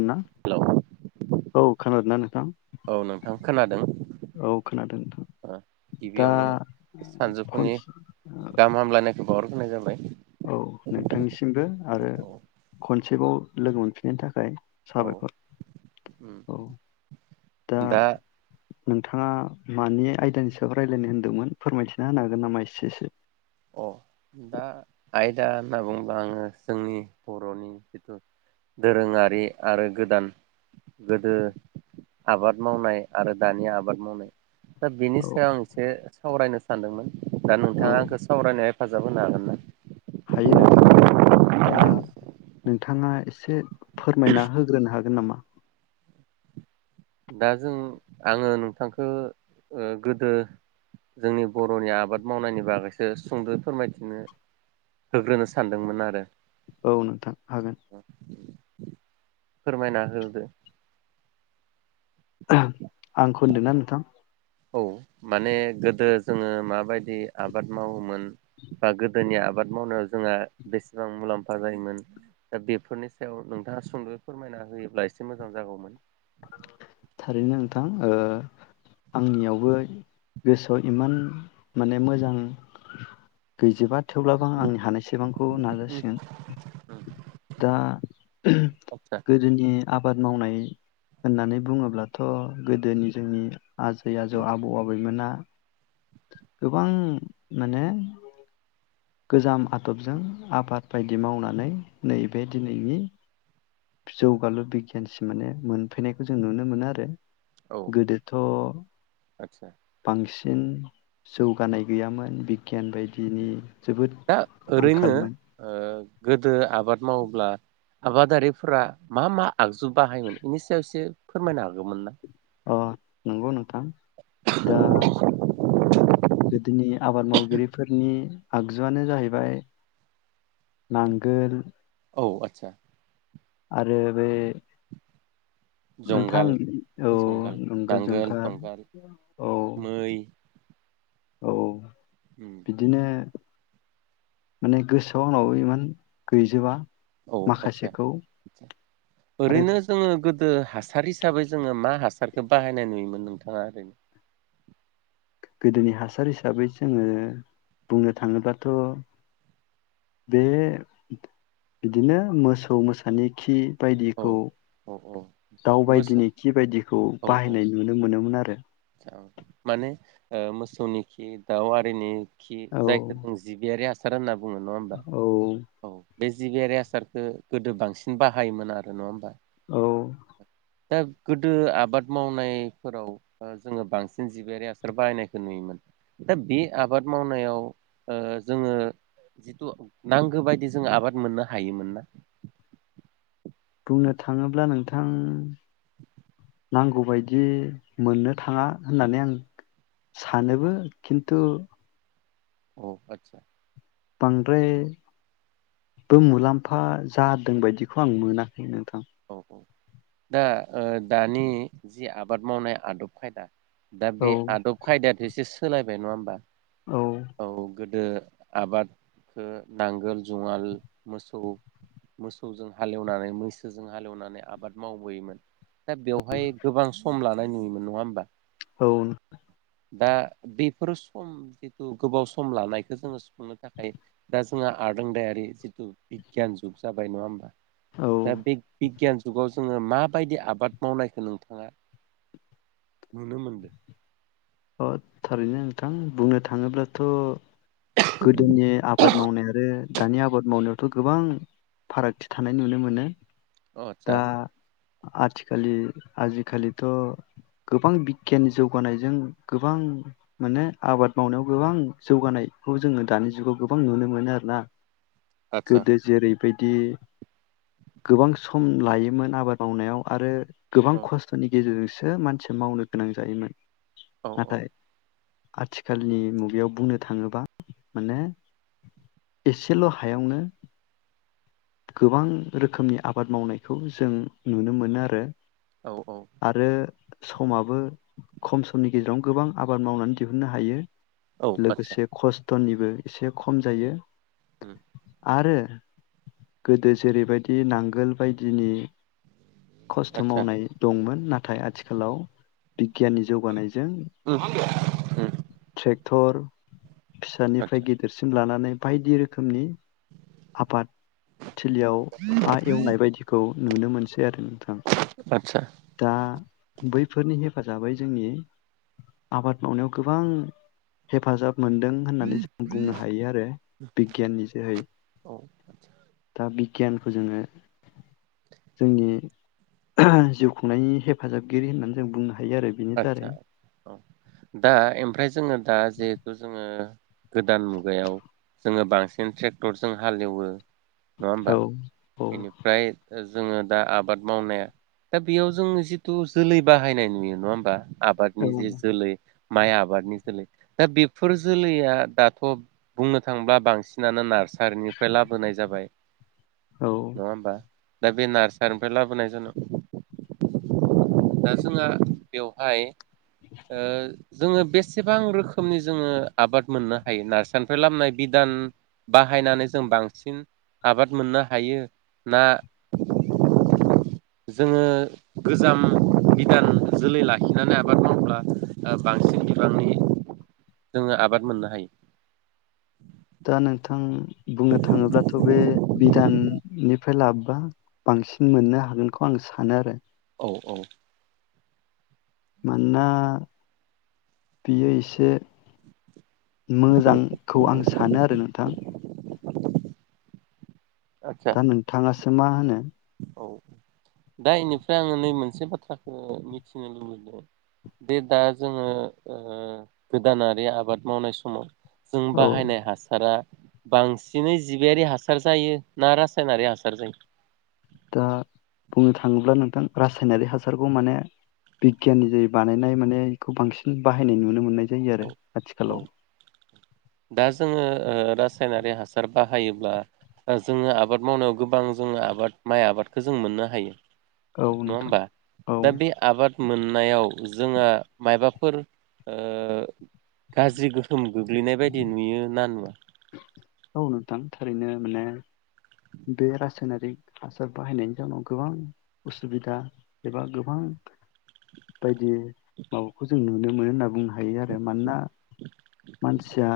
ना हेलौ औ खोनादोंना नोंथां? औ नोंथां खोनादों औ खोनादों नोंथां ओ दा गिबियावनो सानजौफुनि खनसे गाहाम हामलायनायखौ [unintelligible] जाबाय औ नोंथांनिसिमबो आरो औ खनसेबाव लोगो मोनफिननायनि थाखाय औ साबायखर उम औ दा नोंथाङा मानि आयदानि सायाव रायज्लायनो होनदोंमो नफोरमायथिना होनो हागोन नामा एसे एसे? अ दा आयदा होनना बुंङोब्ला आङो जोंनि बर'नि जिथु दोरोङारि आरो गोदान गोदो आबाद मावनाय आरो दानि आबाद मावनाय दा बेनि औ सायाव आं एसे सावरायनो सानदोंमोन। दा औ नोंथाङा गोसो हेफाजाब होनो हागोन ना? हायो नोंथां। [unintelligible] नोंथाङा एसे फोरमायना होग्रोनो हागोन नामा? दा जों आङो नोंथांखौ गोदो जोंनि बर'नि आबाद मावनायनि बागैसो सुंद'यै फोरमायथिनो होग्रोनो सानदोंमोन आरो औ नोंथां हागोन। फोरमायना होदो। आंखौ होनदों ना नोंथां? औ माने गोदो जोङो माबायदि आबाद मावोमोन बा गोदोनि आबाद आबाद मावनायाव जोंहा बेसेबां मुलाम्फा जायोमोन दा बेफोरनि सायाव नोंथाङा सुंद'यै फोरमायना होयोब्ला एसे मोजां जागौमोन। थारैनो नोंथां आंनियावबो गोसोआव इमान माने मोजां गैजोबा थेवब्लाबो आं आंनि हानायसेबांखौ नाजासिगोन। दा आदसा गोदोनि आ आबाद मावनाय होननानै बुङोब्लाथ' गोदोनि जोंनि आजै आजौ आबौ आबैमोना गोबां माने गोजाम आदबजों आबाद बायदि मावनानै नैबे दिनैनि जौगालु बिगियानसिम माने मोनफैनायखौ जों नुनो मोनो आरो गोदोथ' आतसा बांसिन जौगानाय गैयामोन बिगियान बायदिनि जोबोद दा ओरैनो आंखालमोन गोदो आबाद माव ब्ला आबादारिफोरा मा मा आगजु बाहायोमोन? बेनि सायाव एसे फोरमायनो हागौमोन ना? अ नंगौ नों थां गोदोनि आबाद मावगिरिफोरनि आगजुआनो जाहैबाय नांगोल, औ आदसा। आरो बे नोंथां जंगाल औ जंगाल नंगो नांगोल जुंखार जंगाल औ। मै औ। उम बिदिनो माने गोसोआव आंनावबो इमान गैजोबा। औ आस्सा माखासेखौ आरो ओरैनो जोङो गोदो हासार हिसाबै जोङो मा हासारखो बाहायनाय नुयोमोन नोंथां? मारै? गोदोनि हासार हिसाबै जोङो बुंनो थाङोब्लाथ' बे बिदिनो मोसौ मोसानि खि। औ बायदिखौ औ औ मोसौ दाउबायदिनि खि बायदिखौ औ औ बाहायनाय नुनो मोनोमोन आरो। माने ओ मोसौनि खि दाउ आरिनि खि औ जायखौ जों जिबियारि हा सार होनना बुङो नङा होमबा औ औ। बे जिबियारि हासारखो गोदो बांसिन बाहायोमोन आरो नङा होमबा? औ। दा गोदो आबाद मावनायफोराव ओ जोङो बांसिन जिबियारि हासार बाहायनायखौ नुयोमोन दा बे आबाद मावनायाव ओ जोङो जितु नांगो बायदि जोङो आबाद मोननो हायोमोन ना? बुंनो थाङोब्ला नोंथां नांगौबायदि मोननो थाङा होननानै आं सानोबो खिन्थु औ आदसा। बांद्राय बो मुलाम्फा जादों बायदिखौ आं मोना। नोंथां। औ दा ओ दानि जि आबाद मावनाय आदब खायदा दा औ बे आदब खायदायाथ' एसे सो सोलायबाय नङा होमबा? औ। गोदो आबादखो नांगोल जुङाल मोसौ मोसौजों हालेवनानै जों हालेवनानै आबाद मावबोयोमोन दा बेवहाय गोबां सम लानाय नुयोमोन नङा होमबा? औ दा बेफोरो सम जिथु गोबाव सम लानायखो जोङो [unintelligible] थाखाय दा जोंहा आरोंदायारि जिथु बिगियान जुग जाबाय नङा होमबा? औ दा बे बिगियान जुगाव जोङो माबायदि आबाद मावनायखौ नोंथाङा नुनो मोनदों? अ थारैनो नोंथां बुंनो थाङोब्लाथ' गोदोनि आबाद मावनाय आरो दानि आबाद मावनायावथ' गोबां फारागथि थानाय नुनो मोनो। अ आतसा। दा आथिखालि आजिखालिथ' गोबां बिगियाननि जौगानायजों। गोबां माने आबाद मावनायाव गोबां जौगानायखौ जोङो दानि जुगाव गोबां नुनो मोनो आरो ना। आदसा गोदो जेरै बिदि गोबां सम लायोमोन आबाद मावनायाव आरो। गोबां औ खस्थ'नि गेजेरजों। सो मानसि मावनो गोनां जायोमोन। औ औ। नाथाय आथिखालनि मुगायाव बुंनो थाङोबा माने एसेल' हायावनो गोबां रोखोमनि आबाद मावनायखौ जों नुनो मोनो आरो। औ औ आरो समाबो खम समनि गेजेरावनो गोबां आबाद मावनानै दिहुननो हायो। औ आदसा लोगोसे खस टननिबो एसे खम जायो। होम आरो गोदो जेरैबायदि नांगोल बायदिनि खस्थ' आदसा मावनाय दंमोन। नाथाय आथिखालाव बिगियाननि जौगानायजों थ्रेक थर फिसानिफ्राय आदसा गेदेरसिम लानानै बायदि रोखोमनि हापाद याव हा एवनाय बायदिखौ खौ नुनो मोनसै [unintelligible] आरो नोंथां आदसा दा बैफोरनि हेफ हेफाजाबै जोंनि आबाद मावनायाव गोबां हेफाजाब मोन्दों होननानै जों बुंनो हायो आरो बिगियाननि जोहै। औ दा बिगियानखौ जोङो जोंनि जिउ खुंनायनि हेफाजाबगिरि होननानै जों बुंनो हा हायो आरो बिनि तारै। अ दा एमफ्राय जोङो दा जेहेतु जोङो गोदान मुगायाव जोङो बांसिन थ्रेक्टरजों हालेवो। नङा होमबा औ औ बेनिफ्राय ओ जोङो दा आबाद मावनाया दा बेयाव जों जिथु जोलै बाहायनाय नुयो नङा होम बा आबादनि जे औ जोलै माइ आबादनि जोलै। दा बेफोर जोलैया दाथ' बुंनो थांब्ला बांसिनानो नार्सारिनिफ्राय लाबोनाय जाबाय। औ नङा होमबा? दा बे नार्सारिनिफ्राय लाबोनाय जाना दा जोंहा बेवहाय ओ जोङो बेसेबां रोखोमनि जोङो आबाद मोननो हायो नार्सारनिफ्राय लाबनाय बिदान बाहायनानै जों बांसिन आबाद मोननो हायो ना जोङो गोजाम बिदान जोलै लाखिनानै आबाद मावोब्ला ओ बांसिन बिबांनि जोङो आबाद मोननो हायो? दा नोंथां बुंनो थाङोब्लाथ' बे बि दाननिफ्राय लाबोबा बांसिन मोननो हागोनखौ आं सानो आरो। औ औ। मानोना बियो इसे मोजांखौ आं सानो आरो नोंथां। आदसा दा नोंथाङासो मा होनो? औ दा इनिफ्राय आङो नै मोनसे बाथ्राखौ मिथिनो लुबैदों बे दा जोङो ओ गोदानारि आबाद मावनाय समाव जों औ बाहायनाय हासारा बांसिनै जिबियारि हासार जायो ना रासायनारि हासार जायो? दा बुंनो थाङोब्ला नोंथां रासायनारि हासारखौ माने बिगियाननि जे बानायनाय माने बेखौ बांसिन बाहायनाय नुनो मोननाय जायो औ आरो औ आथिखालाव। दा जोङो ओ रासायनारि हासार बाहायोब्ला जोङो आबाद मावनायाव गोबां जोङो आबाद माइ आबादखौ जों मोननो हायो औ नङा नोंथां होमबा? औ दा बे आबाद मोननायाव जोंहा माबाफोर ओ गाज्रि गोहोम गोग्लैनाय बाय दि नुयो ना नुवा? औ नोंथां थारैनो माने बे रासायनारिक हासार बाहायनायनि जाउनाव गोबां उसुबिदा एबा गोबां बायदि माबाखौ जों नुनो मोनो होनना बुंनो हायो आरो मानोना मानसिया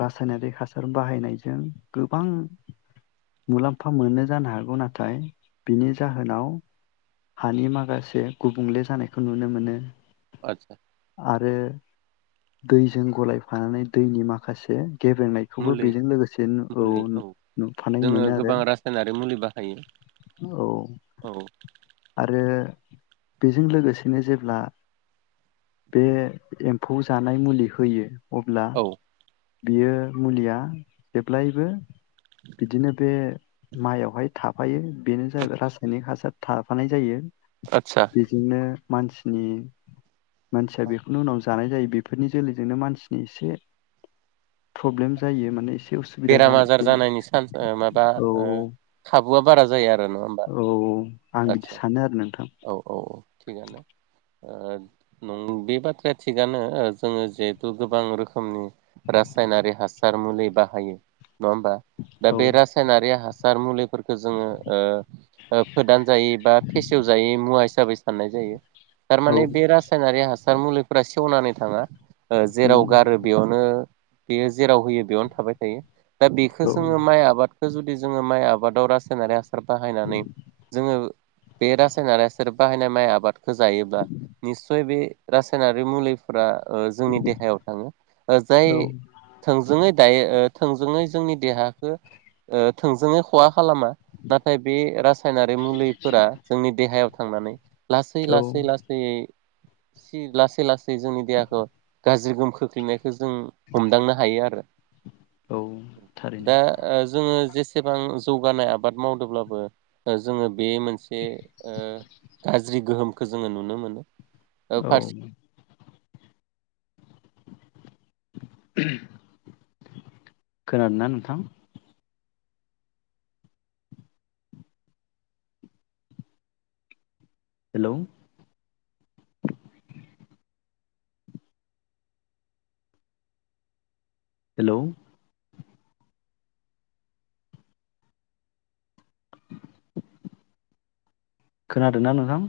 रासायनारि हासार बाहायनायजों गोबां मुलाम्फा मोनो जानो हागौ नाथाय बिनि जाहोनाव हानि माखासे गुबुंले जानायखौ नुनो मोनो आतसा। आरो दैजों गलायफानानै दैनि माखासे गेबेंनायखौबो मुलि बेजों लोगोसे औ मुलि नु औ नुफानाय जोङो मोनो आरो गोबां रासायनारि मुलि बाहायो औ। औ जे बेजों लोगोसेनो जेब्ला बे एम्फौ जानाय मुलि होयो अब्ला औ बियो मुलिया जेब्लायबो बिदिनो बे माइयावहाय थाफायो बेनो जाहैबाय रासायनिक हासार थाफानाय जायो। आदसा बेदिनो मानसिनि मानसिया बेखौनो उनाव जानाय जायो बेफोरनि जोलैजोंनो मानसिनि एसे प्रब्लेम जायो माने एसे उसुबिदा बेराम आजार जानायखौ जानायनि चान्स ओ माबा औ ओ खा बुया बारा जायो आ रो नङा होमबा औ आं बिदि आदसा सानो आरो नोंथां औ औ औ थिगानो। बे बाथ्राया थिगानो जोङो जिहेथु गोबां रोखोमनि रासायनारि हासा र मुलि बा हायो नङा होमबा दा औ बे रासायनारि हासार मुलिफोरखौ जोङो फोदान जायै बा फेसेवजायै मुवा हिसाबै फाननाय जायो औ थारमाने बे रासायनारि हासा र मुलिफोरा सेवनानै थाङा। जेराव उम गारो बेयावनो बेयो जेराव होयो बेयावनो थाबाय थायो दा बेखौ औ जोङो माइ आबादखौ जुदि जोङो माइ आबादाव रासायनारि हा सार बाहायनानै जोङो बे रासायनारि हासार बाहायनाय माइ आबाद होजायोब्ला निस्सय बे रासायनारि मुलिफोरा जोंनि देहायाव थाङो जाय औ थोंजोङै दायो ओ थोंजोङै जोंनि देहाखौ थोंजोङै खहा खालामा नाथाय बे रासायनारि मुलिफोरा जोंनि देहायाव थांनानै लासै औ लासै लासैयै लासै लासै जोंनि देहाखौ गाज्रि गोहोम खोख्लैनायखौ जों हमदांनो हायो आरो औ थारैनो दा जोङो जे सेबां जौगानाय आबाद मावदोंब्लाबो जोङो बे मोनसे गाज्रि गोहोमखौ जोङो नुनो मोनो औ फार खोनादों ना नोंथां हेल हेल खोनादोंना नोंथां